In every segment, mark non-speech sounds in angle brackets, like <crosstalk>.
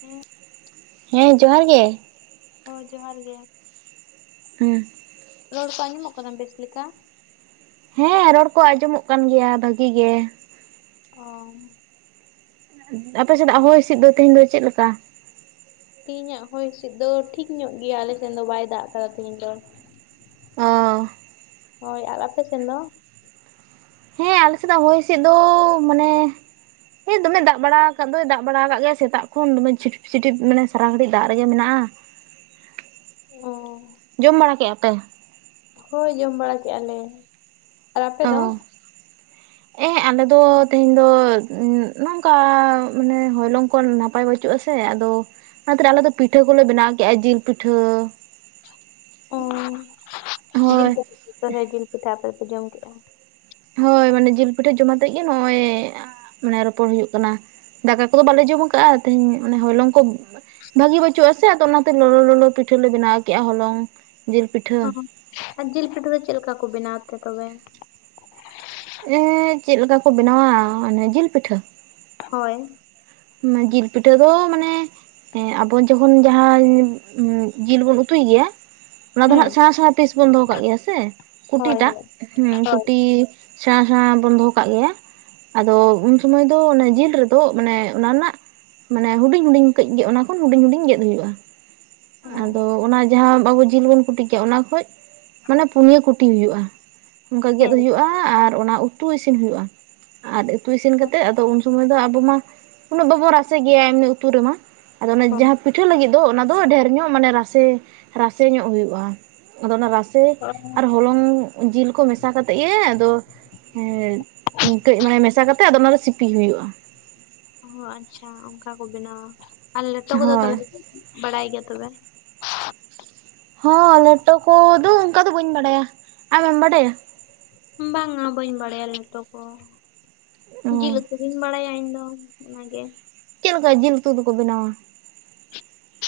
ᱦᱮᱸ ᱦᱮᱸ ᱡᱚᱦᱟᱨ ᱜᱮ᱾ ᱦᱚ ᱡᱚᱦᱟᱨ ᱜᱮ᱾ ᱦᱮᱸ, ᱨᱚᱲ ᱠᱚ ᱟᱡᱚᱢ ᱚᱜ ᱠᱟᱱᱟ ᱵᱮᱥ ᱞᱮᱠᱟ? ᱦᱮᱸ ᱨᱚᱲ ᱠᱚ ᱟᱸᱡᱚᱢᱚᱜ ᱠᱟᱱ ᱜᱮᱭᱟ, ᱵᱷᱟᱹᱜᱤ ᱜᱮ᱾ ᱚ, ᱟᱯᱮ ᱥᱮᱫᱟᱜ ᱦᱚᱭ ᱦᱤᱸᱥᱤᱫ ᱫᱚ, ᱛᱮᱦᱮᱧ ᱫᱚ ᱪᱮᱫ ᱞᱮᱠᱟ? ᱛᱮᱦᱤᱧᱟᱜ ᱦᱚᱭ ᱦᱤᱸᱥᱤᱫ ᱫᱚ ᱴᱷᱤᱠ ᱧᱚᱜ ᱜᱮᱭᱟ, ᱟᱞᱮ ᱥᱮᱫ ᱫᱚ ᱵᱟᱭ ᱫᱟᱜ ᱠᱟᱫᱟ ᱛᱮᱦᱤᱧ ᱫᱚ᱾ ᱚ, ᱦᱳᱭ ᱟᱨ ᱟᱯᱮ ᱥᱮᱱ ᱫᱚ? ᱟᱞᱮᱥᱮᱫᱟᱜ ᱦᱚᱭ ᱦᱤᱥᱤᱫ ᱫᱚ ᱢᱟᱱᱮ ᱦᱮ ᱫᱚᱢᱮ ᱫᱟᱜ ᱵᱟᱲᱟ ᱠᱟᱫ ᱫᱚᱭ, ᱫᱟᱜ ᱵᱟᱲᱟ ᱠᱟᱜ ᱜᱮᱭᱟ ᱥᱮᱛᱟᱜ ᱠᱷᱚᱱ, ᱫᱚᱢᱮ ᱪᱷᱤᱴᱤᱯ ᱪᱷᱤᱴᱤᱯ ᱢᱟᱱᱮ᱾ ᱥᱟᱨᱟ ᱜᱷᱟᱹᱲᱤᱡ ᱫᱟᱜ ᱨᱮᱜᱮ ᱢᱮᱱᱟᱜᱼᱟ, ᱚ ᱡᱚᱢ ᱵᱟᱲᱟ ᱠᱮᱫᱼᱟ ᱯᱮ? ᱦᱳᱭ ᱡᱚᱢ ᱵᱟᱲᱟ ᱠᱮᱫᱼᱟ ᱞᱮ, ᱟᱨ ᱟᱯᱮ ᱫᱚ? ᱻ <inaudible> ᱦᱮᱸ ᱟᱞᱮ ᱫᱚ ᱛᱮᱦᱮᱧ ᱫᱚ ᱱᱚᱝᱠᱟ, ᱢᱟᱱᱮ ᱦᱚᱭᱞᱚᱝ ᱠᱷᱚᱱ ᱱᱟᱯᱟᱭ ᱵᱟᱪᱩᱜ ᱯᱟᱪᱩᱜᱼᱟ ᱥᱮ ᱟᱫᱚ ᱚᱱᱟᱛᱮ ᱟᱞᱮ ᱫᱚ, ᱯᱤᱴᱷᱟᱹ ᱠᱚᱞᱮ ᱵᱮᱱᱟᱣ ᱠᱮᱜᱼᱟ, ᱡᱤᱞ ᱯᱤᱴᱷᱟᱹ᱾ ᱚ, ᱡᱤᱞ ᱦᱳᱭ ᱠᱚ ᱯᱤᱴᱷᱟᱹ ᱨᱮ ᱡᱤᱞ ᱯᱤᱴᱷᱟᱹ ᱟᱯᱮ ᱫᱚᱯᱮ ᱡᱚᱢ ᱠᱮᱫᱼᱟ᱾ ᱦᱚᱭ ᱢᱟᱱᱮ ᱡᱤᱞ ᱯᱤᱴᱷᱟᱹ ᱡᱚᱢ ᱟᱛᱮᱫ ᱜᱮ ᱱᱚᱜᱼᱚᱭ ᱢᱟᱱᱮ ᱨᱚᱯᱚᱲ ᱦᱳᱭᱳᱜ ᱠᱟᱱᱟ, ᱫᱟᱠᱟ ᱠᱚᱫᱚ ᱵᱟᱞᱮ ᱡᱚᱢ ᱟᱠᱟᱟᱜᱼᱟ, ᱛᱮᱦᱤᱧ ᱚᱱᱮ ᱦᱚᱞᱚᱝ ᱠᱚ᱾ ᱵᱷᱟᱜᱤ ᱵᱟᱹᱪᱩᱜ ᱟᱥᱮ, ᱟᱫᱚ ᱚᱱᱟᱛᱮ ᱞᱚᱞ ᱞᱚᱞᱚ ᱯᱤᱴᱷᱟᱹ ᱞᱮ ᱵᱮᱱᱟᱣ ᱠᱮᱫᱼᱟ, ᱦᱚᱞᱚᱝ ᱡᱤᱞ ᱯᱤᱴᱷᱟᱹ᱾ ᱚ, ᱟᱨ ᱡᱤᱞ ᱯᱤᱴᱷᱟᱹ ᱫᱚ ᱪᱮᱫ ᱞᱮᱠᱟ ᱠᱚ ᱵᱮᱱᱟᱣ ᱛᱮ ᱛᱚᱵᱮ? ᱮᱸ ᱪᱮᱫ ᱞᱮᱠᱟ ᱠᱚ ᱵᱮᱱᱟᱣᱟ, ᱚᱱᱮ ᱡᱤᱞ ᱯᱤᱴᱷᱟᱹ᱾ ᱦᱳᱭ᱾ ᱡᱤᱞ ᱯᱤᱴᱷᱟᱹ ᱫᱚ ᱢᱟᱱᱮ ᱦᱮᱸ ᱟᱵᱚ ᱡᱚᱠᱷᱚᱱ ᱡᱟᱦᱟᱸ, ᱡᱤᱞ ᱵᱚᱱ ᱩᱛᱩᱭ ᱜᱮᱭᱟ᱾ ᱚᱱᱟ ᱫᱚ ᱦᱮᱸ ᱦᱟᱜ ᱥᱮᱬᱟ ᱥᱮᱬᱟ ᱯᱤᱥ ᱵᱚᱱ ᱫᱚᱦᱚ ᱠᱟᱜ ᱜᱮᱭᱟ ᱥᱮ ᱦᱳᱭ ᱠᱩᱴᱤᱴᱟᱜ ᱦᱳᱭ ᱦᱩᱸ ᱦᱳᱭ ᱠᱩᱴᱤ ᱥᱮᱬᱟ ᱥᱮᱬᱟ ᱵᱚᱱ ᱫᱚᱦᱚ ᱠᱟᱜ ᱜᱮᱭᱟ ᱟᱫᱚ ᱩᱱ ᱥᱩᱢᱟᱹᱭ ᱫᱚ ᱚᱱᱮ ᱡᱤᱞ ᱨᱮᱫᱚ ᱢᱟᱱᱮ ᱚᱱᱟ ᱨᱮᱱᱟᱜ ᱢᱟᱱᱮ ᱦᱩᱰᱤᱧ ᱦᱩᱰᱤᱧ ᱠᱟᱹᱡ ᱜᱮ ᱚᱱᱟ ᱠᱷᱚᱱ ᱦᱩᱰᱤᱧ ᱦᱩᱰᱤᱧ ᱜᱮᱫ ᱦᱩᱭᱩᱜᱼᱟ᱾ ᱟᱫᱚ ᱚᱱᱟ ᱡᱟᱦᱟᱸ ᱟᱵᱚ ᱡᱤᱞ ᱵᱚᱱ ᱠᱩᱴᱤ ᱠᱮᱜᱼᱟ ᱚᱱᱟ ᱠᱷᱚᱡ ᱢᱟᱱᱮ ᱯᱩᱱᱭᱟᱹ ᱠᱩᱴᱤ ᱦᱩᱭᱩᱜᱼᱟ ᱚᱱᱠᱟ ᱜᱮᱫ ᱦᱮᱸ ᱦᱩᱭᱩᱜᱼᱟ ᱟᱨ ᱚᱱᱟ ᱩᱛᱩ ᱤᱥᱤᱱ ᱦᱩᱭᱩᱜᱼᱟ᱾ ᱟᱨ ᱩᱛᱩ ᱤᱥᱤᱱ ᱠᱟᱛᱮᱫ ᱟᱫᱚ ᱩᱱ ᱥᱚᱢᱚᱭ ᱫᱚ ᱟᱵᱚ ᱢᱟ ᱩᱱᱟᱹᱜ ᱵᱟᱵᱚᱱ ᱨᱟᱥᱮ ᱜᱮᱭᱟ ᱮᱢᱱᱤ ᱩᱛᱩ ᱨᱮᱢᱟ ᱟᱫᱚ ᱚᱱᱟ ᱦᱮᱸ ᱡᱟᱦᱟᱸ ᱯᱤᱴᱷᱟᱹ ᱞᱟᱹᱜᱤᱫ ᱫᱚ ᱚᱱᱟ ᱫᱚ ᱰᱷᱮᱨ ᱧᱚᱜ ᱢᱟᱱᱮ ᱨᱟᱥᱮ ᱨᱟᱥᱮ ᱧᱚᱜ ᱦᱩᱭᱩᱜᱼᱟ ᱟᱫᱚ ᱚᱱᱟ ᱨᱟᱥᱮ ᱟᱨ ᱦᱚᱞᱚᱝ ᱡᱤᱞ ᱠᱚ ᱢᱮᱥᱟ ᱠᱟᱛᱮᱫ ᱜᱮ ᱟᱫᱚ ᱦᱮᱸ ᱠᱟᱹᱡ ᱢᱟᱱᱮ ᱢᱮᱥᱟ ᱠᱟᱛᱮᱜ ᱟᱫᱚ ᱚᱱᱟᱨᱮ ᱥᱤᱯᱤ ᱦᱩᱭᱩᱜᱼᱟ᱾ ᱚᱻ ᱟᱪᱪᱷᱟ ᱚᱱᱠᱟ ᱠᱚ ᱵᱮᱱᱟᱣᱟ ᱟᱨ ᱞᱮᱴᱚ ᱠᱚᱫᱚ ᱦᱳᱭ ᱛᱟᱦᱚᱞᱮ ᱵᱟᱲᱟᱭ ᱜᱮᱭᱟ ᱛᱚᱵᱮ? ᱦᱚᱸ ᱞᱮᱴᱚ ᱠᱚᱫᱚ ᱚᱱᱠᱟ ᱫᱚ ᱵᱟᱹᱧ ᱵᱟᱰᱟᱭᱟ ᱟᱢᱮᱢ ᱵᱟᱰᱟᱭᱟ? ᱵᱟᱝᱟ ᱵᱟᱹᱧ ᱵᱟᱲᱟᱭᱟ ᱞᱮᱴᱚ ᱠᱚ ᱚ ᱡᱤᱞ ᱩᱛᱩ ᱜᱤᱧ ᱵᱟᱲᱟᱭᱟ ᱤᱧᱫᱚ᱾ ᱚᱱᱟ ᱜᱮ᱾ ᱪᱮᱫ ᱞᱮᱠᱟ ᱡᱤᱞ ᱩᱛᱩ ᱫᱚᱠᱚ ᱵᱮᱱᱟᱣᱼᱟ?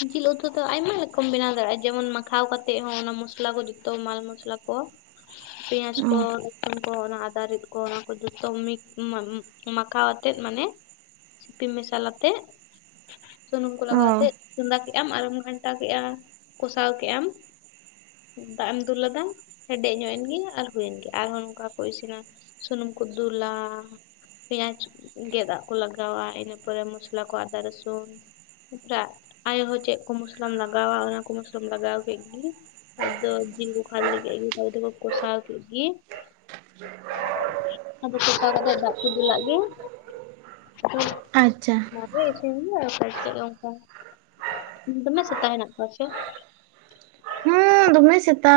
ᱡᱤᱞ ᱩᱛᱩ ᱫᱚ ᱟᱭᱢᱟ ᱨᱚᱠᱚᱢ ᱵᱮᱱᱟᱣ ᱫᱟᱲᱮᱭᱟᱜᱼᱟ ᱡᱮᱢᱚᱱ ᱢᱟᱠᱷᱟᱣ ᱠᱟᱛᱮᱫ ᱦᱚᱸ ᱚᱱᱟ ᱢᱚᱥᱞᱟ ᱠᱚ ᱡᱚᱛᱚ ᱢᱟᱞ ᱢᱚᱥᱞᱟ ᱠᱚ ᱯᱮᱸᱭᱟᱡᱽ ᱚ ᱠᱚ ᱨᱟᱹᱥᱩᱱ ᱠᱚ ᱚᱱᱟ ᱟᱫᱟ ᱨᱤᱫ ᱠᱚ ᱠᱚ ᱡᱚᱛᱚ ᱢᱤᱠ ᱢᱟ ᱢᱟᱠᱷᱟᱣ ᱟᱛᱮᱫ ᱢᱟᱱᱮ ᱥᱤᱯᱤ ᱢᱮᱥᱟᱞ ᱟᱛᱮᱫ ᱥᱩᱱᱩᱢ ᱠᱚ ᱚ ᱞᱟᱜᱟᱣᱟᱛᱮᱫ ᱪᱚᱸᱫᱟ ᱠᱮᱜ ᱟᱢ ᱟᱨᱮᱢ ᱜᱷᱟᱱᱴᱟ ᱠᱮᱜ-ᱟ ᱠᱚᱥᱟᱣ ᱠᱮᱜ-ᱟᱢ᱾ ᱫᱟᱜ ᱮᱢ ᱫᱩᱞᱟᱫᱟ ᱦᱮᱰᱮᱡ ᱧᱚᱜ ᱮᱱᱜᱮ ᱟᱨ ᱦᱩᱭᱮᱱ ᱜᱮ ᱟᱨᱦᱚᱸ ᱱᱚᱝᱠᱟ ᱠᱚ ᱤᱥᱤᱱᱟ᱾ ᱥᱩᱱᱩᱢ ᱠᱩ ᱫᱩᱞᱟ᱾ ᱯᱮᱸᱭᱟᱡᱽ ᱜᱮᱫᱟᱜ ᱟᱜ ᱠᱚ ᱞᱟᱜᱟᱣᱟ ᱤᱱᱟᱹ ᱯᱚᱨᱮ ᱢᱚᱥᱞᱟ ᱠᱚ ᱟᱫᱟ ᱨᱟᱥᱩᱱ᱾ <unintelligible> ᱟᱭᱳ ᱦᱚᱸ ᱪᱮᱜ ᱠᱚ ᱢᱚᱥᱞᱟᱢ ᱞᱟᱜᱟᱣᱟ ᱚᱱᱟ ᱠᱚ ᱢᱚᱥᱞᱟᱢ ᱞᱟᱜᱟᱣ ᱠᱮᱜ ᱜᱮ᱾ ᱟᱫᱚ ᱡᱤᱞ ᱠᱚ ᱠᱷᱟᱹᱞᱤ ᱜᱮ <unintelligible> ᱠᱳᱥᱟᱣ ᱠᱮᱜ ᱜᱮ᱾ ᱟᱫᱚ ᱠᱚᱥᱟᱣ ᱠᱟᱛᱮᱫ ᱫᱟᱜ ᱠᱚ ᱫᱩᱞᱟᱜ ᱜᱮ ᱟᱫᱚ ᱟᱪᱪᱷᱟ᱾ ᱨᱮᱥᱤᱧ ᱫᱚ ᱚᱠᱚᱭ ᱪᱚ <unintelligible> ᱫᱚᱢᱮ ᱥᱮᱛᱟ ᱦᱮᱱᱟᱜ ᱠᱚᱣᱟ ᱥᱮ? ᱦᱮᱸ ᱫᱚᱢᱮ ᱥᱮᱛᱟ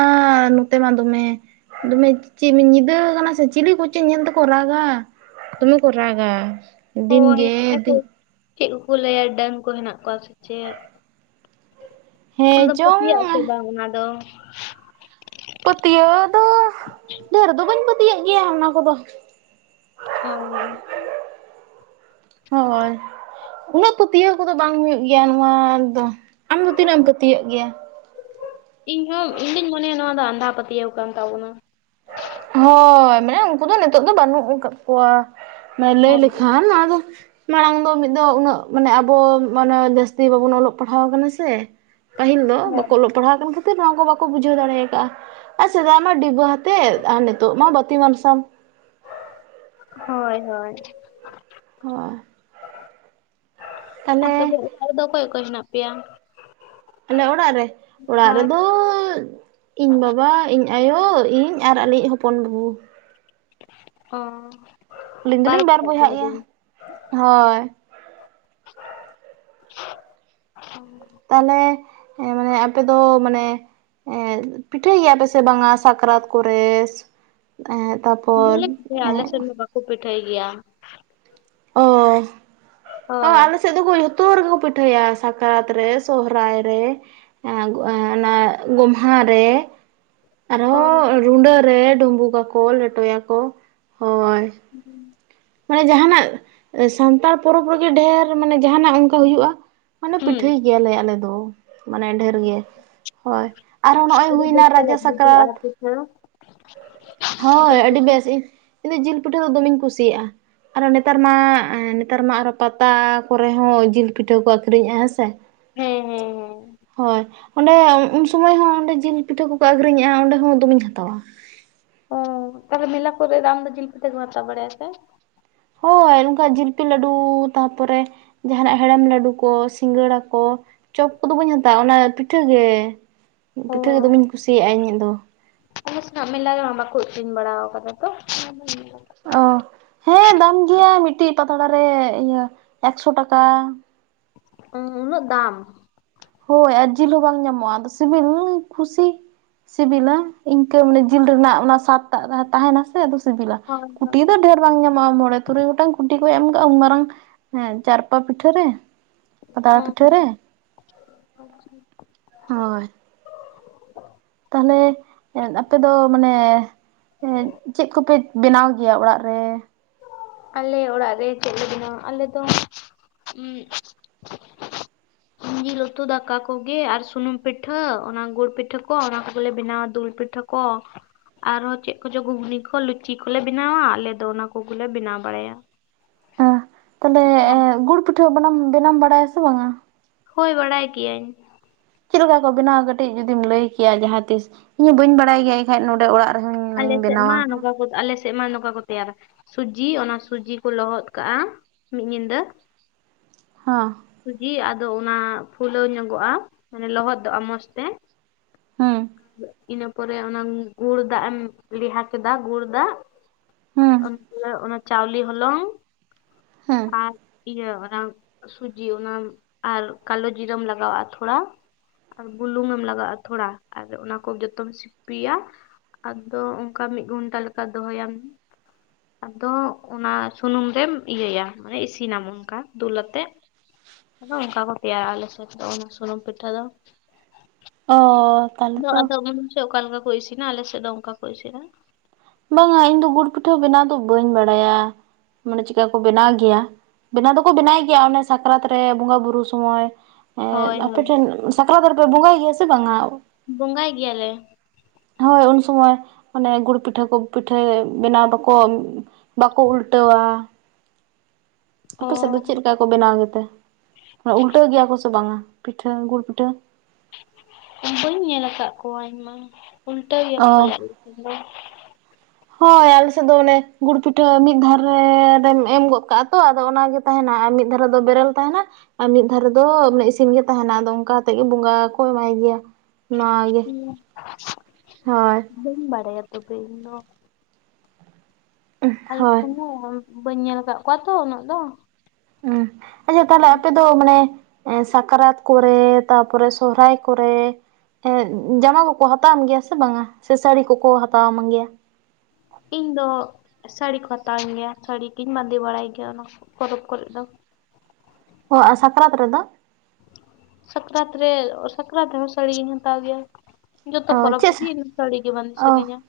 ᱱᱚᱛᱮ ᱢᱟ ᱫᱚᱢᱮ ᱫᱚᱢᱮ ᱪᱮᱫ ᱧᱤᱫᱟᱹ ᱠᱟᱱᱟ ᱥᱮ ᱪᱤᱞᱤ ᱠᱚ ᱪᱮᱫ ᱧᱮᱞ ᱛᱮᱠᱚ ᱨᱟᱜᱟ? ᱫᱚᱢᱮ ᱠᱚ ᱨᱟᱜᱟ ᱫᱤᱱ ᱦᱳᱭ ᱜᱮ ᱟᱞᱮ ᱫᱤ ᱠᱚ ᱪᱮᱫ ᱠᱚᱠᱚ ᱞᱟᱹᱭᱟ ᱰᱟᱹᱱ ᱠᱚ ᱢᱮᱱᱟᱜ ᱠᱚᱣᱟ ᱥᱮ ᱪᱮᱫ? ᱦᱮᱸ ᱟᱢᱫᱚᱢ ᱪᱚᱝ ᱯᱟᱹᱛᱭᱟᱹᱜ ᱟᱥᱮ ᱵᱟᱝ ᱚᱱᱟ ᱫᱚ? ᱯᱟᱹᱛᱭᱟᱹᱣ ᱫᱚ ᱰᱷᱮᱨ ᱫᱚ ᱵᱟᱹᱧ ᱯᱟᱹᱛᱭᱟᱹᱜ ᱜᱮᱭᱟ ᱚᱱᱟ ᱠᱚᱫᱚ᱾ ᱚᱻ ᱦᱚᱭ᱾ ᱩᱱᱟᱹᱜ ᱯᱟᱹᱛᱭᱟᱹᱣ ᱠᱚᱫᱚ ᱵᱟᱝ ᱦᱩᱭᱩᱜ ᱜᱮᱭᱟ ᱱᱚᱣᱟ ᱫᱚ ᱟᱢ ᱫᱚ ᱛᱤᱱᱟᱹᱜ ᱮᱢ ᱯᱟᱹᱛᱭᱟᱹᱜ ᱜᱮᱭᱟ? ᱤᱧ ᱦᱚᱸ ᱤᱧᱫᱩᱧ ᱢᱚᱱᱮᱭᱟ ᱱᱚᱣᱟ ᱫᱚ ᱟᱸᱫᱷᱟ ᱯᱟᱹᱛᱭᱟᱹᱣ ᱠᱟᱱ ᱛᱟᱵᱚᱱᱟ᱾ ᱦᱚᱭ ᱢᱟᱱᱮ ᱩᱝᱠᱩ ᱫᱚ ᱱᱤᱛᱚᱜ ᱫᱚ ᱵᱟᱹᱱᱩᱜ ᱠᱟᱫ ᱠᱚᱣᱟ ᱢᱟᱱᱮ ᱞᱟᱹᱭ ᱦᱳᱭ ᱞᱮᱠᱷᱟᱱ ᱟᱫᱚ ᱢᱟᱲᱟᱝ ᱫᱚ ᱢᱤᱫ ᱫᱚ ᱩᱱᱟᱹᱜ ᱢᱟᱱᱮ ᱟᱵᱚ ᱢᱟᱱᱮ ᱡᱟᱹᱥᱛᱤ ᱵᱟᱵᱚᱱ ᱚᱞᱚᱜ ᱯᱟᱲᱦᱟᱣ ᱠᱟᱱᱟ ᱥᱮ ᱯᱟᱹᱦᱤᱞ ᱫᱚ ᱦᱳᱭ ᱵᱟᱠᱚ ᱚᱞᱚᱜ ᱯᱟᱲᱦᱟᱣ ᱠᱟᱱ ᱠᱷᱟᱹᱛᱤᱨ ᱱᱚᱣᱟ ᱠᱚ ᱵᱟᱠᱚ ᱵᱩᱡᱷᱟᱹᱣ ᱫᱟᱲᱮ ᱠᱟᱜ-ᱟ ᱟᱨ ᱥᱮᱫᱟᱭ ᱢᱟ ᱰᱤᱵᱟᱹ ᱦᱟᱛᱮᱫ ᱟᱨ ᱱᱤᱛᱚᱜ ᱢᱟ ᱵᱟᱛᱤ ᱢᱟᱨᱥᱟᱞ᱾ ᱦᱚᱭ ᱦᱚᱭ᱾ ᱦᱚ᱾ ᱟᱯᱮ ᱫᱚ ᱚᱲᱟᱜ ᱨᱮᱫᱚ ᱚᱠᱚᱭ ᱚᱠᱚᱭ ᱦᱮᱱᱟᱜ ᱯᱮᱭᱟ? ᱟᱞᱮ ᱚᱲᱟᱜ ᱨᱮ, ᱚᱲᱟᱜ ᱦᱳᱭ ᱨᱮᱫᱚ ᱤᱧ ᱵᱟᱵᱟ, ᱤᱧ ᱟᱭᱳ, ᱤᱧ ᱟᱨ ᱟᱞᱤᱭᱤᱡ ᱦᱚᱯᱚᱱ ᱵᱩᱵᱩ᱾ ᱚ᱾ ᱟᱹᱞᱤᱧ ᱫᱚᱞᱤᱧ ᱵᱟᱨ ᱵᱚᱭᱦᱟᱜ ᱜᱮᱭᱟ, ᱦᱚᱭ᱾ <inaudible> ᱛᱟᱞᱦᱮ ᱮᱸ ᱢᱟᱱᱮ ᱟᱯᱮ ᱫᱚ ᱢᱟᱱᱮ ᱮᱸᱜ ᱯᱤᱴᱷᱟᱹᱭ ᱜᱮᱭᱟ ᱯᱮ ᱥᱮ ᱵᱟᱝᱟ ᱥᱟᱠᱨᱟᱛ ᱠᱚᱨᱮ? ᱮᱸᱜ ᱛᱟᱯᱚᱨ ᱮᱸᱜ ᱠᱩ ᱯᱤᱴᱷᱟᱹᱭ ᱜᱮᱭᱟ᱾ ᱚ, ᱚ ᱦᱳᱭ ᱟᱞᱮ ᱥᱮ ᱥᱮᱫ ᱫᱚᱠᱚ ᱡᱷᱚᱛᱚ ᱨᱮᱜᱮ ᱠᱚ ᱯᱤᱴᱷᱟᱹᱭᱟ ᱥᱟᱠᱨᱟᱛ ᱨᱮ ᱥᱚᱦᱨᱟᱭ ᱨᱮ ᱮᱸᱜ ᱮᱸ ᱚᱱᱟ ᱜᱚᱢᱦᱟ ᱨᱮ᱾ ᱚ ᱟᱨᱦᱚᱸ ᱨᱩᱸᱰᱟᱹ ᱨᱮ ᱰᱩᱵᱩᱜᱟᱠᱚ ᱞᱮᱴᱚᱭᱟᱠᱚ ᱦᱚᱭ᱾ <inaudible> ᱢᱟᱱᱮ ᱡᱟᱦᱟᱱᱟᱜ ᱮ ᱥᱟᱱᱛᱟᱲ ᱯᱚᱨᱚᱵᱽ ᱨᱮᱜᱮ ᱰᱷᱮᱨ ᱢᱟᱱᱮ ᱡᱟᱦᱟᱱᱟᱜ ᱚᱝᱠᱟ ᱦᱩᱭᱩᱜ-ᱟ᱾ ᱢᱟᱱᱮ ᱦᱩᱸ ᱯᱤᱴᱷᱟᱹᱭ ᱜᱮᱭᱟᱞᱮ ᱟᱞᱮ ᱫᱚ, ᱢᱟᱱᱮ ᱰᱷᱮᱨ ᱜᱮ᱾ ᱦᱚᱭ ᱟᱨᱦᱚᱸ ᱱᱚᱜ-ᱚᱭ ᱟᱹᱰᱤ ᱦᱩᱭᱱᱟ ᱵᱮᱥ ᱨᱟᱡᱟ ᱯᱟᱞᱮᱫ ᱥᱟᱠᱨᱟᱛ᱾ ᱵᱩᱡᱷᱟᱹᱜᱼᱟ ᱯᱤᱴᱷᱟᱹ ᱦᱳᱭ ᱡᱤᱞ ᱟᱹᱰᱤ ᱯᱤᱴᱷᱟᱹ? ᱵᱮᱥ, ᱤ ᱤᱧᱫᱚ ᱡᱤᱞ ᱯᱤᱴᱷᱟᱹ ᱫᱚ ᱫᱚᱢᱤᱧ ᱠᱩᱥᱤᱭᱟᱜ-ᱟ᱾ ᱟᱨᱚ ᱱᱮᱛᱟᱨ ᱢᱟ ᱮᱸ ᱱᱮᱛᱟᱨ ᱢᱟ ᱟᱨᱚ ᱯᱟᱛᱟ ᱠᱚᱨᱮ ᱦᱚᱸ ᱡᱤᱞ ᱯᱤᱴᱷᱟᱹ ᱠᱚ ᱟᱹᱠᱷᱨᱤᱧᱮᱜ-ᱟ ᱦᱮᱸ ᱥᱮ᱾ ᱦᱮᱸ ᱦᱮᱸ ᱦᱮᱸ ᱦᱳᱭ᱾ ᱚᱸᱰᱮ ᱩᱱ ᱥᱩᱢᱟᱹᱭ ᱦᱚᱸ ᱚᱸᱰᱮ ᱡᱤᱞ ᱯᱤᱴᱷᱟᱹ ᱠᱚᱠᱚ ᱟᱹᱠᱷᱨᱤᱧᱮᱜ-ᱟ ᱚᱸᱰᱮ ᱦᱚᱸ ᱫᱚᱢᱤᱧ ᱦᱟᱛᱟᱣᱟ᱾ ᱚ ᱛᱟᱞᱦᱮ ᱢᱮᱞᱟ ᱠᱚᱨᱮᱜ ᱫᱚ ᱟᱢᱫᱚ ᱡᱤᱞ ᱯᱤᱴᱷᱟᱹ ᱠᱚᱢ ᱦᱟᱛᱟᱣ ᱵᱟᱲᱟᱭᱟ ᱥᱮ? ᱦᱳᱭ ᱚᱱᱠᱟ ᱡᱤᱞᱯᱤ ᱞᱟᱹᱰᱩ ᱛᱟᱯᱚᱨᱮ ᱡᱟᱦᱱᱟᱜ ᱦᱮᱲᱮᱢ ᱞᱟᱹᱰᱩ ᱠᱚ ᱥᱤᱸᱜᱟᱹᱲᱟ ᱠᱚ᱾ ᱪᱚᱯ ᱠᱚᱫᱚ ᱵᱟᱹᱧ ᱦᱟᱛᱟᱣᱟ ᱚᱱᱟ ᱯᱤᱴᱷᱟᱹ ᱜᱮ, ᱚ ᱯᱤᱴᱷᱟᱹ ᱜᱮ ᱫᱚᱢᱤᱧ ᱠᱩᱥᱤᱭᱟᱜᱼᱟ ᱤᱧᱟᱹᱜ ᱫᱚ᱾ ᱟᱞᱮ ᱥᱮᱱᱟᱜ ᱢᱮᱞᱟ ᱨᱮᱢᱟ ᱵᱟᱠᱚ ᱟᱠᱷᱨᱤᱧ ᱵᱟᱲᱟᱣ ᱠᱟᱫᱟ ᱛᱚ <inaudible> ᱚ, ᱦᱮᱸ ᱫᱟᱢ ᱜᱮᱭᱟ ᱢᱤᱫᱴᱤᱡ ᱯᱟᱛᱲᱟ ᱨᱮ ᱤᱭᱟᱹ ᱮᱠᱥᱚ ᱴᱟᱠᱟ᱾ ᱩ ᱩᱱᱟᱹᱜ ᱫᱟᱢ᱾ ᱦᱳᱭ ᱟᱨ ᱡᱤᱞ ᱦᱚᱸ ᱵᱟᱝ ᱧᱟᱢᱚᱜᱼᱟ ᱟᱫᱚ ᱥᱤᱵᱤᱞ ᱠᱩᱥᱤ ᱥᱤᱵᱤᱞᱟ ᱤᱱᱠᱟᱹ ᱢᱟᱱᱮ ᱡᱤᱞ ᱨᱮᱱᱟᱜ ᱚᱱᱟ ᱥᱟᱫᱴᱟᱜ ᱛᱟᱦᱮᱱᱟ ᱥᱮ ᱟᱫᱚ ᱥᱤᱵᱤᱞᱟ ᱦᱳᱭ ᱠᱩᱴᱤ ᱦᱳᱭ ᱫᱚ ᱰᱷᱮᱨ ᱵᱟᱝ ᱧᱟᱢᱚᱜᱼᱟ ᱢᱚᱬᱮ ᱛᱩᱨᱩᱭ ᱜᱚᱴᱟᱝ ᱠᱩᱴᱤ ᱠᱚ ᱮᱢ ᱠᱟᱜᱼᱟ ᱩᱱ ᱢᱟᱨᱟᱝ ᱮᱸ ᱪᱟᱨᱯᱟ ᱯᱤᱴᱷᱟᱹ ᱨᱮ᱾ ᱯᱟᱛᱲᱟ ᱦᱩᱸ ᱯᱤᱴᱟᱹ ᱨᱮ᱾ <inaudible> ᱦᱳᱭ᱾ ᱛᱟᱦᱚᱞᱮ ᱮᱸᱫ ᱟᱯᱮ ᱫᱚ ᱢᱟᱱᱮ ᱪᱮᱫ ᱠᱚᱯᱮ ᱵᱮᱱᱟᱣ ᱜᱮᱭᱟ ᱚᱲᱟᱜ ᱨᱮ? ᱟᱞᱮ ᱚᱲᱟᱜ ᱨᱮ ᱪᱮᱫ ᱞᱮ ᱵᱮᱱᱟᱣᱟ ᱟᱞᱮ ᱫᱚ <inaudible> ᱡᱤᱞ ᱩᱛᱩ ᱫᱟᱠᱟ ᱠᱚᱜᱮ ᱟᱨ ᱥᱩᱱᱩᱢ ᱯᱤᱴᱷᱟᱹ ᱚᱱᱟ ᱜᱩᱲ ᱯᱤᱴᱷᱟᱹ ᱠᱚ ᱚᱱᱟ ᱠᱚᱜᱮᱞᱮ ᱵᱮᱱᱟᱣᱟ ᱫᱩᱞ ᱯᱤᱴᱷᱟᱹ ᱠᱚ ᱟᱨᱦᱚᱸ ᱪᱮᱫ ᱠᱚᱪᱚ ᱜᱷᱩᱜᱽᱱᱤ ᱠᱚ, ᱞᱩᱪᱤ ᱠᱚᱞᱮ ᱵᱮᱱᱟᱣᱟ ᱟᱞᱮ ᱫᱚ ᱚᱱᱟ ᱠᱚᱜᱮᱞᱮ ᱵᱮᱱᱟᱣ ᱵᱟᱲᱟᱭᱟ᱾ ᱛᱟᱞᱦᱮ ᱜᱩᱲ ᱯᱤᱴᱷᱟᱹ ᱵᱚᱱᱟᱢ ᱵᱮᱱᱟᱣᱮᱢ ᱵᱟᱲᱟᱭᱟ ᱥᱮ ᱵᱟᱝᱼᱟ? ᱦᱳᱭ ᱵᱟᱲᱟᱭ ᱜᱤᱭᱟᱹᱧ᱾ ᱪᱮᱫ ᱞᱮᱠᱟ ᱠᱚ ᱵᱮᱱᱟᱣᱟ ᱠᱟᱹᱴᱤᱡ ᱡᱩᱫᱤᱢ ᱞᱟᱹᱭ ᱠᱮᱭᱟ ᱡᱟᱦᱟᱸ ᱛᱤᱥ ᱤᱧ ᱦᱚᱸ ᱵᱟᱹᱧ ᱵᱟᱲᱟᱭ ᱜᱮᱭᱟ ᱮᱠᱟᱱᱡ ᱱᱚᱸᱰᱮ ᱚᱲᱟᱜ ᱨᱮᱦᱚᱧ ᱟᱞᱮ ᱢᱟᱧ ᱥᱮᱫ ᱢᱟ ᱵᱮᱱᱟᱣᱟ ᱱᱚ ᱱᱚᱠᱟ ᱠᱚ, ᱟᱞᱮ ᱥᱮᱫ ᱢᱟ ᱱᱚᱝᱠᱟ ᱠᱚ ᱛᱮᱭᱟᱨᱟ ᱥᱩᱡᱤ ᱚᱱᱟ ᱥᱩᱡᱤ ᱠᱚ ᱞᱚᱦᱚᱫ ᱠᱟᱜ-ᱟ ᱢᱤᱫ ᱧᱤᱫᱟᱹ᱾ ᱦᱚᱸ᱾ ᱥᱩᱡᱤ ᱟᱫᱚ ᱚᱱᱟ ᱯᱷᱩᱞᱟᱹᱣ ᱧᱚᱜᱚᱜ-ᱟ ᱢᱟᱱᱮ ᱞᱚᱦᱚᱫᱚᱜ-ᱟ ᱢᱚᱸᱡᱽ ᱛᱮ᱾ ᱦᱩᱸ ᱤᱱᱟᱹ ᱯᱚᱨᱮ ᱚᱱᱟ ᱜᱩᱲ ᱫᱟᱜ-ᱮᱢ ᱞᱮᱣᱦᱟ ᱠᱮᱫᱟ ᱜᱩᱲ ᱫᱟᱜ᱾ ᱦᱩᱸ ᱟᱱᱛᱮ ᱚᱱᱟ ᱪᱟᱣᱞᱮ ᱦᱚᱞᱚᱝ᱾ ᱦᱮᱸ᱾ ᱟᱨ ᱤᱭᱟᱹ ᱚᱱᱟ ᱥᱩᱡᱤ ᱚᱱᱟ ᱟᱨ ᱠᱟᱞᱳ ᱡᱤᱨᱟᱹᱢ ᱞᱟᱜᱟᱣᱟᱜ-ᱟ ᱛᱷᱚᱲᱟ᱾ ᱟᱨ ᱵᱩᱞᱩᱝᱮᱢ ᱞᱟᱜᱟᱣᱟᱜ-ᱟ ᱛᱷᱚᱲᱟ, ᱟᱨ ᱚᱱᱟ ᱠᱚ ᱡᱚᱛᱚᱢ ᱥᱤᱯᱤᱭᱟ᱾ ᱟᱫᱚ ᱚᱝᱠᱟ ᱢᱤᱫ ᱜᱷᱚᱱᱴᱟ ᱞᱮᱠᱟ ᱫᱚᱦᱚᱭᱟᱢ᱾ ᱟᱫᱚ ᱚᱱᱟ ᱥᱩᱱᱩᱢ ᱨᱮᱢ ᱤᱭᱟᱹᱭᱟ ᱢᱟᱱᱮ ᱤᱥᱤᱱᱟᱢ ᱚᱱᱠᱟ ᱫᱩᱞᱟᱛᱮᱜ᱾ <inaudible> ᱟᱫᱚ ᱚᱱᱠᱟ ᱠᱚ ᱛᱮᱭᱟᱨᱟ ᱟᱞᱮ ᱥᱮᱫ ᱫᱚ ᱚᱱᱟ ᱥᱩᱱᱩᱢ ᱯᱤᱴᱷᱟᱹ ᱫᱚ᱾ ᱚᱻ ᱵᱟ ᱟᱫᱚ ᱩᱱ ᱥᱮᱫ ᱚᱠᱟ ᱞᱮᱠᱟ ᱠᱚ ᱤᱥᱤᱱᱟ? ᱟᱯᱮ ᱥᱮᱫ ᱫᱚ ᱚᱝᱠᱟ ᱠᱚ ᱤᱥᱤᱱᱟ᱾ ᱵᱟᱝᱟ ᱤᱧ ᱫᱚ ᱜᱩᱲ ᱯᱤᱴᱷᱟᱹ ᱵᱮᱱᱟᱣ ᱫᱚ ᱵᱟᱹᱧ ᱵᱟᱲᱟᱭᱟ ᱢᱟᱱᱮ ᱪᱮᱫᱠᱟ ᱠᱚ ᱵᱮᱱᱟᱣ ᱜᱮᱭᱟ? ᱵᱮᱱᱟᱣ ᱫᱚᱠᱚ ᱵᱮᱱᱟᱣ ᱜᱮᱭᱟ ᱚᱱᱮ ᱥᱟᱠᱨᱟᱛ ᱨᱮ ᱵᱚᱸᱜᱟ ᱵᱩᱨᱩ ᱥᱚᱢᱚᱭ᱾ ᱮᱸᱫ ᱦᱳᱭ ᱦᱳᱭ ᱟᱯᱮᱴᱷᱮᱱ ᱥᱟᱠᱨᱟᱛ ᱨᱮᱯᱮ ᱵᱚᱸᱜᱟᱭ ᱜᱮᱭᱟ ᱥᱮ ᱵᱟᱝᱟ? ᱵᱚᱸᱜᱟᱭ ᱜᱮᱭᱟᱞᱮ᱾ ᱦᱳᱭ ᱩᱱᱥᱩᱢᱚᱭ ᱢᱟᱱᱮ ᱜᱩᱲ ᱯᱤᱴ ᱯᱤᱴᱷᱟᱹ ᱠᱚ ᱯᱤᱴᱷᱟᱹ ᱵᱮᱱᱟᱣ ᱫᱠᱚ ᱵᱟᱠᱚ ᱩᱞᱴᱟᱹᱣᱟ᱾ ᱚ ᱟᱯᱮᱥᱮᱫ ᱫᱚ ᱪᱮᱫ ᱞᱮᱠᱟ ᱠᱚ ᱵᱮᱱᱟᱣ ᱜᱮᱛᱮ, ᱢᱟᱱᱮ ᱩᱞᱴᱟᱹᱣ ᱜᱮᱭᱟ ᱠᱚ ᱥᱮ ᱵᱟᱝᱟ ᱯᱤᱴᱷᱟᱹ ᱜᱩᱲ ᱯᱤᱴᱷᱟᱹ? ᱵᱟᱹᱧ ᱧᱮᱞ ᱟᱠᱟᱫ ᱠᱚᱣᱟ ᱤᱧᱢᱟ, ᱩᱞᱴᱟᱹᱣ ᱜᱮᱭᱟᱠᱚ ᱚ ᱯᱟᱞᱮᱫ ᱟᱞᱮ ᱥᱮᱱ ᱫᱚ᱾ <inaudible> ᱦᱳᱭ, ᱟᱞᱮᱥᱮᱫ ᱫᱚ ᱚᱱᱮ ᱜᱩᱲ ᱯᱤᱴᱷᱟᱹ ᱢᱤᱫ ᱫᱷᱟᱨ ᱨᱮ ᱨᱮᱢ ᱮᱢ ᱜᱚᱫ ᱠᱟᱜ-ᱟ ᱛᱚ ᱟᱫᱚ ᱚᱱᱟᱜᱮ ᱛᱟᱦᱮᱱᱟ ᱟᱨ ᱢᱤᱫ ᱫᱷᱟᱨᱮ ᱫᱚ ᱵᱮᱨᱮᱞ ᱛᱟᱦᱮᱱᱟ᱾ ᱟᱨ ᱢᱤᱫ ᱫᱷᱟᱨᱮ ᱫᱚ ᱚᱱᱟ ᱤᱥᱤᱱ ᱜᱮ ᱛᱟᱦᱮᱱᱟ ᱟᱫᱚ ᱚᱱᱠᱟ ᱠᱟᱛᱮᱫ ᱜᱮ ᱵᱚᱸᱜᱟ ᱠᱚ ᱮᱢᱟᱭ ᱜᱮᱭᱟ᱾ ᱱᱚᱣᱟ ᱜᱮ ᱦᱩᱸ᱾ ᱦᱳᱭ᱾ ᱵᱟᱹᱧ ᱵᱟᱲᱟᱭᱟ ᱛᱚᱵᱮ ᱤᱧ ᱫᱚ᱾ ᱟᱞᱮ ᱦᱳᱭ ᱴᱷᱮᱱ ᱫᱚ ᱵᱟᱹᱧ ᱧᱮᱞ ᱠᱟᱜ ᱠᱚᱣᱟ ᱛᱚ ᱩᱱᱟᱹᱜ ᱫᱚ᱾ ᱦᱩᱸ, ᱟᱫᱚ ᱛᱟᱦᱞᱮ ᱟᱯᱮ ᱫᱚ ᱢᱟᱱᱮ ᱥᱟᱠᱨᱟᱛ ᱠᱚᱨᱮ ᱛᱟᱯᱚᱨᱮ ᱥᱚᱦᱨᱟᱭ ᱠᱚᱨᱮ ᱮᱸᱫ ᱡᱟᱢᱟ ᱠᱚᱠᱚ ᱦᱟᱛᱟᱣᱟᱢ ᱜᱮᱭᱟ ᱥᱮ ᱵᱟᱝᱟ ᱥᱮ ᱥᱟᱹᱲᱤ ᱠᱚᱠᱚ ᱦᱟᱛᱟᱣᱟᱢ ᱜᱮᱭᱟ? ᱤᱧ ᱫᱚ ᱥᱟᱹᱲᱤ ᱠᱚ ᱦᱟᱛᱟᱣᱮᱧ ᱜᱮᱭᱟ ᱥᱟᱹᱲᱤᱜᱤᱧ ᱵᱟᱸᱫᱮ ᱵᱟᱲᱟᱭ ᱜᱮᱭᱟ ᱚᱱᱟ ᱯᱚᱨᱚᱵᱽ ᱠᱚᱨᱮᱫ ᱫᱚ᱾ ᱦᱮᱸ ᱟᱨ ᱥᱟᱠᱨᱟᱛ ᱨᱮᱫᱚ? ᱥᱟᱠᱨᱟᱛ ᱨᱮ, ᱥᱟᱠᱨᱟᱛ ᱨᱮᱦᱚᱸ ᱥᱟᱹᱲᱤ ᱜᱤᱧ ᱦᱟᱛᱟᱣ ᱜᱮᱭᱟ᱾ ᱡᱚᱛᱚ ᱚ ᱯᱚᱨᱚᱵᱽ ᱪᱮᱫ ᱨᱮᱜᱮ ᱤᱧ ᱥᱟᱹᱲᱤ ᱜᱮ ᱵᱟᱸᱫᱮ ᱚ ᱥᱟᱱᱟᱧᱟ ᱾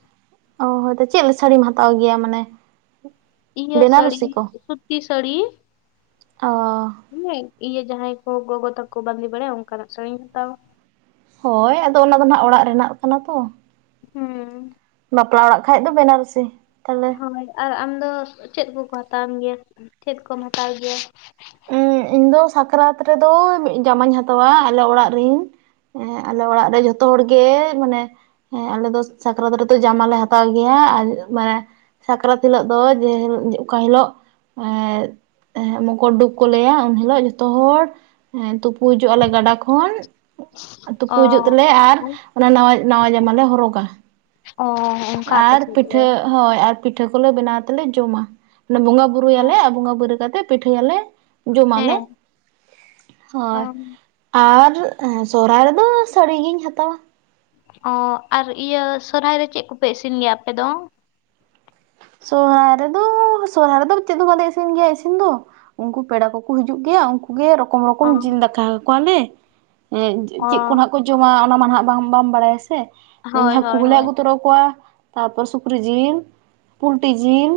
ᱚ, ᱦᱚᱭᱛᱚ ᱪᱮᱫ ᱥᱟᱹᱲᱤᱢ ᱦᱟᱛᱟᱣ ᱜᱮᱭᱟ ᱢᱟᱱᱮ? ᱤᱭᱟᱹ ᱥᱟᱹᱲᱤ, ᱵᱮᱱᱟᱨᱚᱥᱤ ᱠᱚ ᱥᱩᱛᱤ ᱥᱟᱹᱲᱤ᱾ ᱚ ᱦᱮᱸ ᱤᱭᱟᱹ ᱡᱟᱦᱟᱸᱭ ᱠᱚ ᱜᱚᱜᱚ ᱛᱟᱠᱚ ᱵᱟᱸᱫᱮ ᱵᱟᱲᱟᱭᱟ ᱚᱝᱠᱟᱱᱟᱜ ᱥᱟᱹᱲᱤᱧ ᱦᱟᱛᱟᱣᱟ᱾ ᱦᱳᱭ ᱟᱫᱚ ᱚᱱᱟ ᱫᱚ ᱱᱟᱦᱟᱜ ᱚᱲᱟᱜ ᱨᱮᱱᱟᱜ ᱠᱟᱱᱟ ᱛᱚ᱾ ᱦᱩᱸᱻ ᱵᱟᱯᱞᱟ ᱚᱲᱟᱜ ᱠᱷᱟᱡ ᱫᱚ ᱵᱮᱱᱟᱨᱚᱤ᱾ ᱦᱳᱭ ᱟᱨ ᱟᱢᱫᱚ ᱪᱮᱫ ᱠᱚᱠᱚ ᱦᱟᱛᱟᱣᱟᱢ ᱜᱮᱭᱟ, ᱪᱮᱫ ᱠᱚᱢ ᱦᱟᱛᱟᱣ ᱜᱮᱭᱟ? ᱤᱧ ᱫᱚ ᱥᱟᱠᱨᱟᱛ ᱨᱮᱫᱚ ᱢᱤᱫ ᱡᱟᱢᱟᱧ ᱦᱟᱛᱟᱣᱟ ᱟᱞᱮ ᱚᱲᱟᱜ ᱨᱤᱧ ᱦᱮᱸ ᱟᱞᱮ ᱚᱲᱟᱜ ᱨᱮ ᱡᱷᱚᱛᱚ ᱦᱚᱲ ᱜᱮ ᱢᱟᱱᱮ ᱦᱮᱸ ᱟᱞᱮ ᱫᱚ ᱥᱟᱠᱨᱟᱛ ᱨᱮᱫᱚ ᱡᱟᱢᱟᱞᱮ ᱦᱟᱛᱟᱣ ᱜᱮᱭᱟ ᱟᱨ ᱢᱟᱱᱮ ᱥᱟᱠᱨᱟᱛ ᱦᱤᱞᱳᱜ ᱫᱚ ᱡᱮ ᱚᱠᱟ ᱦᱤᱞᱳᱜ ᱮᱻ ᱢᱚᱠᱚᱨᱰᱩᱵ ᱠᱚ ᱞᱟᱹᱭᱟ ᱩᱱ ᱦᱤᱞᱳᱜ ᱡᱷᱚᱛᱚ ᱦᱚᱲ ᱛᱩᱯᱩ ᱦᱤᱡᱩᱜ ᱟᱞᱮ ᱜᱟᱰᱟ ᱠᱷᱚᱱ᱾ ᱛᱩᱯᱩ ᱚ ᱦᱤᱡᱩᱜ ᱛᱮᱞᱮ ᱟᱨ ᱚᱱᱟ ᱱᱟᱣᱟ ᱱᱟᱣᱟ ᱡᱟᱢᱟ ᱞᱮ ᱦᱚᱨᱚᱜ-ᱟ᱾ ᱚᱻ ᱚᱱᱠᱟ ᱟᱯᱮ ᱥᱮᱫ ᱫᱚ? ᱦᱚᱭ ᱟᱨ ᱯᱤᱴᱷᱟᱹ ᱠᱚᱞᱮ ᱵᱮᱱᱟᱣ ᱛᱮᱞᱮ ᱡᱚᱢᱟ᱾ ᱵᱚᱸᱜᱟ ᱵᱩᱨᱩᱭᱟᱞᱮ ᱟᱨ ᱵᱚᱸᱜᱟ ᱵᱩᱨᱩ ᱠᱟᱛᱮᱫ ᱯᱤᱴᱷᱟᱹᱭᱟᱞᱮ᱾ ᱡᱚᱢᱟᱞᱮ ᱦᱮᱸ ᱦᱳᱭ᱾ ᱟᱢ ᱟᱨ ᱥᱚᱦᱨᱟᱭ ᱨᱮᱫᱚ ᱥᱟᱹᱲᱤ ᱜᱤᱧ ᱦᱟᱛᱟᱣᱟ᱾ ᱚᱻ ᱟᱨ ᱤᱭᱟᱹ ᱥᱚᱨᱦᱟᱭ ᱨᱮ ᱪᱮᱫ ᱠᱚᱯᱮ ᱤᱥᱤᱱ ᱜᱮᱭᱟ ᱟᱯᱮ ᱫᱚ? ᱥᱚᱦᱨᱟᱭ ᱨᱮᱫᱚ ᱥᱚᱦᱨᱟᱭ ᱨᱮᱫᱚ ᱪᱮᱫ ᱦᱚ ᱵᱟᱞᱮ ᱤᱥᱤᱱ ᱜᱮᱭᱟ ᱤᱥᱤᱱ ᱫᱚ᱾ ᱩᱱᱠᱩ ᱯᱮᱲᱟ ᱠᱚᱠᱚ ᱦᱤᱡᱩᱜ ᱜᱮᱭᱟ ᱩᱱᱠᱩ ᱠᱩᱜᱮ ᱨᱚᱠᱚᱢ ᱨᱚᱠᱚᱢ ᱚ ᱡᱤᱞ ᱫᱟᱠᱟ ᱟᱠᱚᱣᱟᱞᱮ ᱚ ᱪᱮᱫ ᱠᱚ ᱱᱟᱜ ᱠᱚ ᱠᱚ ᱡᱚᱢᱟ ᱚᱱᱟ ᱢᱟ ᱦᱟᱜ ᱵᱟᱝ ᱵᱟᱢ ᱵᱟᱲᱟᱭᱟ ᱥᱮ ᱦᱳᱭ ᱦᱟᱠᱩ ᱦᱳᱭ ᱦᱚᱞᱮ ᱦᱳᱭ ᱟᱹᱜᱩ ᱛᱚᱨᱟ ᱠᱚᱣᱟ ᱛᱟᱨᱯᱚᱨ ᱥᱩᱠᱨᱤ ᱡᱤᱞ, ᱯᱩᱞᱴᱤ ᱡᱤᱞ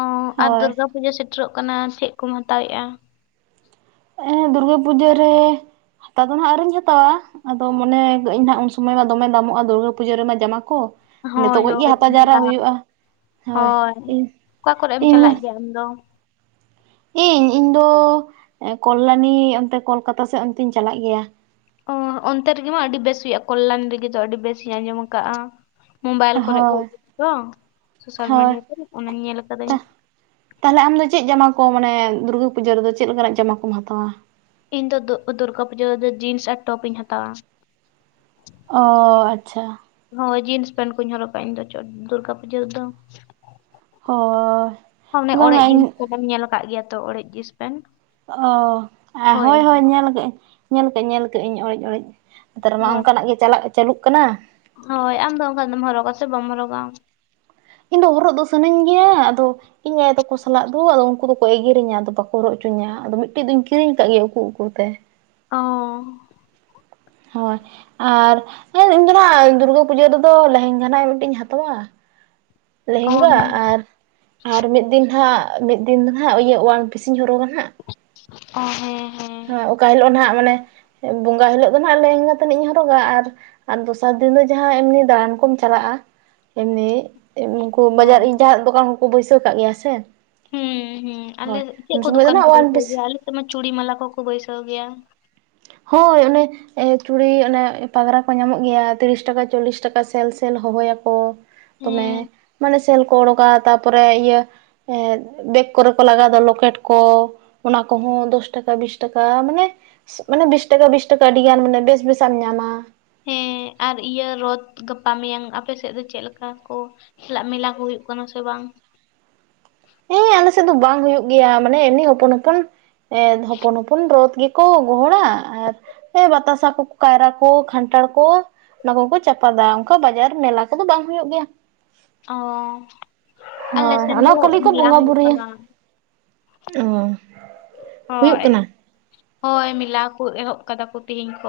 ᱚᱻ ᱟᱨ ᱦᱳᱭ᱾ ᱫᱩᱨᱜᱟ ᱯᱩᱡᱟᱹ ᱥᱮᱴᱮᱨᱚᱜ ᱠᱟᱱᱟ ᱪᱮᱫ ᱠᱚᱢ ᱦᱟᱛᱟᱣᱮᱫᱼᱟ? ᱮᱻ ᱫᱩᱨᱜᱟᱹ ᱯᱩᱡᱟᱹ ᱨᱮ ᱦᱟᱛᱟᱣ ᱫᱚ ᱦᱟᱜ ᱟᱣᱨᱤᱧ ᱦᱟᱛᱟᱣᱟ᱾ ᱟᱫᱚ ᱢᱚᱱᱮ ᱠᱟᱹᱜᱟᱹᱧ ᱦᱟᱸᱜ ᱩᱱ ᱥᱚᱢᱚᱭ ᱢᱟ ᱫᱚᱢᱮ ᱫᱟᱢᱚᱜᱼᱟ ᱫᱩᱨᱜᱟᱹ ᱯᱩᱡᱟᱹ ᱨᱮᱢᱟ ᱡᱟᱢᱟ ᱠᱚ᱾ ᱦᱳᱭ ᱱᱤᱛᱚᱜ ᱠᱷᱚᱡ ᱜᱮ ᱦᱳᱭ ᱦᱟᱛᱟᱣ ᱫᱚᱢᱮ ᱡᱟᱣᱨᱟ ᱫᱟᱢ ᱦᱩᱭᱩᱜᱼᱟ᱾ ᱦᱳᱭ ᱚᱠᱟ ᱠᱚᱨᱮ ᱮᱢ ᱤᱧ ᱪᱟᱞᱟᱜ ᱜᱮᱭᱟ ᱟᱢᱫᱚ? ᱤᱧ, ᱤᱧ ᱫᱚ ᱠᱚᱞᱞᱟᱱᱤ ᱚᱱᱛᱮ ᱠᱳᱞᱠᱟᱛᱟ ᱥᱮᱫ ᱚᱱᱛᱮᱧ ᱪᱟᱞᱟᱜ ᱜᱮᱭᱟ᱾ ᱚᱻ ᱚᱱᱛᱮ ᱨᱮᱜᱮ ᱢᱟ ᱟᱹᱰᱤ ᱵᱮᱥ ᱦᱩᱭᱩᱜᱼᱟ ᱠᱚᱞᱞᱟᱱᱤ ᱨᱮᱜᱮ ᱫᱚ ᱟᱹᱰᱤ ᱵᱮᱥ ᱤᱧ ᱟᱸᱡᱚᱢ ᱠᱟᱜᱼᱟ᱾ ᱢᱳᱵᱟᱭᱤᱞ ᱠᱚᱨᱮ ᱠᱚ ᱦᱳᱭ ᱩᱫᱩᱜ ᱫᱚ ᱥᱳᱥᱟᱞ ᱦᱳᱭ ᱢᱤᱰᱤᱭᱟ ᱠᱚᱨᱮ ᱚᱱᱟᱧ ᱧᱮᱞ ᱠᱟᱫᱟᱹᱧ᱾ ᱛᱟᱦᱞᱮ ᱟᱢᱫᱚ ᱪᱮᱫ ᱡᱟᱢᱟ ᱠᱚ ᱢᱟᱱᱮ ᱫᱩᱨᱜᱟᱹ ᱯᱩᱡᱟᱹ ᱨᱮᱫᱚ ᱪᱮᱫ ᱞᱮᱠᱟᱱᱟᱜ ᱡᱟᱢᱟ ᱠᱚᱢ ᱦᱟᱛᱟᱣᱟ? ᱤᱧ ᱫᱚ ᱫᱩᱨᱜᱟ ᱯᱩᱡᱟᱹ ᱨᱮᱫᱚ ᱡᱤᱱᱥ ᱟᱨ ᱴᱚᱯ ᱤᱧ ᱦᱟᱛᱟᱣᱟ᱾ ᱚᱻ ᱟᱪᱪᱷᱟ᱾ ᱦᱳᱭ ᱡᱤᱱᱥ ᱯᱮᱱᱴ ᱠᱚᱧ ᱦᱚᱨᱚᱜᱼᱟ ᱤᱧ ᱫᱚ ᱪᱚ ᱫᱩᱨᱜᱟ ᱯᱩᱡᱟᱹ ᱨᱮᱫᱚ᱾ ᱦᱳᱭ ᱚᱱᱮ ᱵᱟᱝᱟ ᱚᱲᱮᱡ ᱡᱤᱱᱥ ᱤᱧ ᱯᱮᱱᱴ ᱧᱮᱞ ᱠᱟᱜ ᱜᱮᱭᱟ ᱛᱚ ᱚᱲᱮᱡ ᱡᱤᱱᱥ ᱯᱮᱱᱴ? ᱚᱻ ᱦᱳᱭ ᱦᱳᱭ ᱧᱮᱞ ᱠᱟᱜ ᱟᱹᱧ ᱧᱮᱞ ᱠᱟᱜ ᱟᱹᱧ ᱧᱮᱞ ᱠᱟᱜ ᱟᱹᱧ ᱚᱲᱮᱡ ᱚᱲᱮᱡ ᱱᱮᱛᱟᱨ ᱢᱟ ᱦᱳᱭ ᱚᱱᱠᱟᱱᱟᱜ ᱜᱮ ᱪᱟᱞᱟᱜ ᱪᱟᱹᱞᱩᱜ ᱠᱟᱱᱟ᱾ ᱦᱳᱭ ᱟᱢ ᱫᱚ ᱚᱱᱠᱟ ᱱᱟᱜ ᱫᱚᱢ ᱦᱚᱨᱚᱜᱟ ᱥᱮ ᱵᱟᱢ ᱦᱚᱨᱚᱜᱟ? ᱤᱧ ᱫᱚ ᱦᱚᱨᱚᱜ ᱫᱚ ᱥᱟᱱᱟᱧ ᱜᱮᱭᱟ ᱟᱫᱚ ᱤᱧ ᱟᱭᱳ ᱛᱟᱠᱚ ᱥᱟᱞᱟᱜ ᱫᱩ ᱟᱫᱚ ᱩᱱᱠᱩ ᱫᱚᱠᱚ ᱮᱜᱮᱨᱤᱧᱟ, ᱟᱫᱚ ᱵᱟᱠᱚ ᱦᱚᱨᱚᱜ ᱦᱚᱪᱚᱧᱟ ᱟᱫᱚ ᱢᱤᱫᱴᱮᱡ ᱫᱚᱧ ᱠᱤᱨᱤᱧ ᱠᱟᱜ ᱜᱮᱭᱟ ᱩᱠᱩ ᱩᱠᱩ ᱛᱮ ᱾ ᱚᱻ ᱦᱳᱭ ᱟᱨ ᱤᱧᱫᱚ ᱱᱟᱜ ᱫᱩᱨᱜᱟᱹ ᱯᱩᱡᱟᱹ ᱨᱮᱫᱚ ᱞᱮᱦᱮᱝᱜᱟ ᱱᱟᱜ ᱢᱤᱫᱴᱤᱡ ᱤᱧ ᱦᱟᱛᱟᱣᱟ ᱾ ᱚ ᱞᱮᱦᱮᱝᱜᱟ ᱱᱮ- ᱟᱨ, ᱟᱨ ᱢᱤᱫ ᱫᱤᱱ ᱦᱟᱸᱜ ᱢᱤᱫ ᱫᱤᱱ ᱫᱚ ᱱᱟᱦᱟᱜ ᱤᱭᱟᱹ ᱳᱣᱟᱱ ᱯᱤᱥᱤᱧ ᱦᱚᱨᱚᱜᱟ ᱱᱟᱦᱟᱜ ᱾ ᱚᱻ ᱦᱮᱸ ᱦᱮᱸ ᱾ ᱚᱠᱟ ᱦᱤᱞᱳᱜ ᱱᱟᱦᱟᱜ ᱢᱟᱱᱮ ᱵᱚᱸᱜᱟ ᱦᱤᱞᱳᱜ ᱫᱚ ᱱᱟᱜ ᱞᱮᱦᱮᱝᱜᱟ ᱛᱟᱱᱟᱜ ᱤᱧ ᱦᱚᱨᱚᱜᱟ ᱟᱨ ᱟᱨ ᱫᱚᱥᱟᱨ ᱫᱤᱱ ᱫᱚ ᱡᱟᱦᱟᱸ ᱮᱢᱱᱤ ᱫᱟᱬᱟᱱ ᱠᱚᱢ ᱪᱟᱞᱟᱜᱼᱟ᱾ ᱮᱢᱱᱤ ᱩᱱᱠᱩ ᱵᱟᱡᱟᱨ ᱦᱳᱭ ᱤᱧ ᱡᱟᱦᱟᱸ ᱫᱚᱠᱟᱱ ᱦᱚᱸᱠᱚ ᱵᱟᱹᱭᱥᱟᱹᱣ ᱠᱟᱜ ᱜᱮᱭᱟ ᱥᱮ ᱾ ᱦᱮᱸ ᱦᱮᱸ, ᱟᱞᱮ ᱪᱮᱫ ᱠᱚ ᱫᱚ ᱫᱚᱠᱟᱱ ᱱᱟᱦᱟᱜ ᱠᱚ ᱚᱣᱟᱱ ᱵᱟᱹᱭᱥᱟᱹᱣ ᱯᱤᱥ ᱜᱮᱭᱟ ᱟᱞᱮ ᱥᱮᱫ ᱢᱟ ᱪᱩᱲᱤ ᱢᱟᱞᱟ ᱠᱚᱠᱚ ᱵᱟᱹᱭᱥᱟᱹᱣ ᱜᱮᱭᱟ ᱾ ᱦᱳᱭ, ᱚᱱᱮ ᱮᱻ ᱪᱩᱲᱤ ᱚᱱᱟ ᱯᱟᱜᱽᱨᱟ ᱠᱚ ᱧᱟᱢᱚᱜ ᱜᱮᱭᱟ, ᱛᱤᱨᱤᱥ ᱴᱟᱠᱟ ᱪᱚᱞᱞᱤᱥ ᱴᱟᱠᱟ ᱥᱮᱞᱼ ᱥᱮᱞ ᱦᱚᱦᱚᱭᱟᱠᱚ ᱾ ᱫᱚᱢᱮ ᱦᱮᱸ ᱢᱟᱱᱮ ᱥᱮᱞ ᱠᱚ ᱚᱰᱠᱟ ᱾ ᱛᱟᱨᱯᱚᱨᱮ ᱤᱭᱟᱹ ᱮᱫ ᱵᱮᱜᱽ ᱠᱚᱨᱮ ᱠᱚ ᱞᱟᱜᱟᱣ ᱫᱚ ᱞᱚᱠᱮᱴ ᱠᱚ ᱾ ᱚᱱᱟ ᱠᱚᱦᱚᱸ ᱫᱚᱥ ᱴᱟᱠᱟ ᱵᱤᱥ ᱴᱟᱠᱟ, ᱢᱟᱱᱮ ᱢᱟᱱᱮ ᱵᱤᱥ ᱴᱟᱠᱟ ᱵᱤᱥ ᱴᱟᱠᱟ ᱟᱹᱰᱤ ᱜᱟᱱ ᱢᱟᱱᱮ ᱵᱮᱥ ᱵᱮᱥ ᱟᱜ ᱮᱢ ᱧᱟᱢᱟ ᱾ ᱦᱮᱸ ᱟᱨ ᱤᱭᱟᱹ ᱨᱚᱛ ᱜᱟᱯᱟ ᱢᱮᱭᱟᱝ ᱟᱯᱮ ᱥᱮᱫ ᱫᱚ ᱪᱮᱫ ᱞᱮᱠᱟ ᱠᱚ ᱠᱷᱮᱞᱟᱜ ᱢᱮᱞᱟ ᱠᱚ ᱦᱩᱭᱩᱜ ᱠᱟᱱᱟ ᱥᱮ ᱵᱟᱝ? ᱦᱮᱸ ᱟᱞᱮ ᱥᱮᱫ ᱫᱚ ᱵᱟᱝ ᱦᱩᱭᱩᱜ ᱜᱮᱭᱟ ᱾ ᱢᱟᱱᱮ ᱮᱢᱱᱤ ᱦᱚᱯᱚᱱ ᱦᱚᱯᱚᱱ ᱮ ᱦᱚᱯᱚᱱ ᱦᱚᱯᱚᱱ ᱨᱚᱛ ᱜᱮ ᱠᱚ ᱜᱚᱦᱚᱲᱟ ᱟᱨ ᱵᱟᱛᱟᱥᱟ ᱠᱚ ᱠᱟᱭᱨᱟ ᱠᱚ ᱠᱷᱟᱱᱴᱷᱟᱲ ᱠᱚ ᱚᱱᱟ ᱠᱚᱠᱚ ᱪᱟᱯᱟᱫᱟ ᱚᱱᱠᱟ ᱵᱟᱡᱟᱨ ᱢᱮᱞᱟ ᱠᱚᱫᱚ ᱵᱟᱝ ᱦᱩᱭᱩᱜ ᱜᱮᱭᱟ ᱾ ᱚ, <inaudible> ᱟᱞᱮ ᱦᱳᱭ ᱥᱮᱱ ᱫᱚ ᱚᱱᱟ ᱠᱷᱟᱹᱞᱤ ᱠᱚ ᱢᱮᱞᱟ ᱵᱚᱸᱜᱟ ᱦᱩᱭᱩᱜ ᱵᱩᱨᱩᱭᱟ ᱠᱟᱱᱟ ᱾ ᱚ <inaudible> ᱦᱩᱭᱩᱜ ᱦᱳᱭ ᱠᱟᱱᱟ ᱾ ᱦᱳᱭ ᱢᱮᱞᱟ ᱠᱚ ᱮᱦᱚᱵ ᱟᱠᱟᱫᱟ ᱠᱚ ᱛᱤᱦᱤᱧ ᱠᱷᱚᱡ ᱾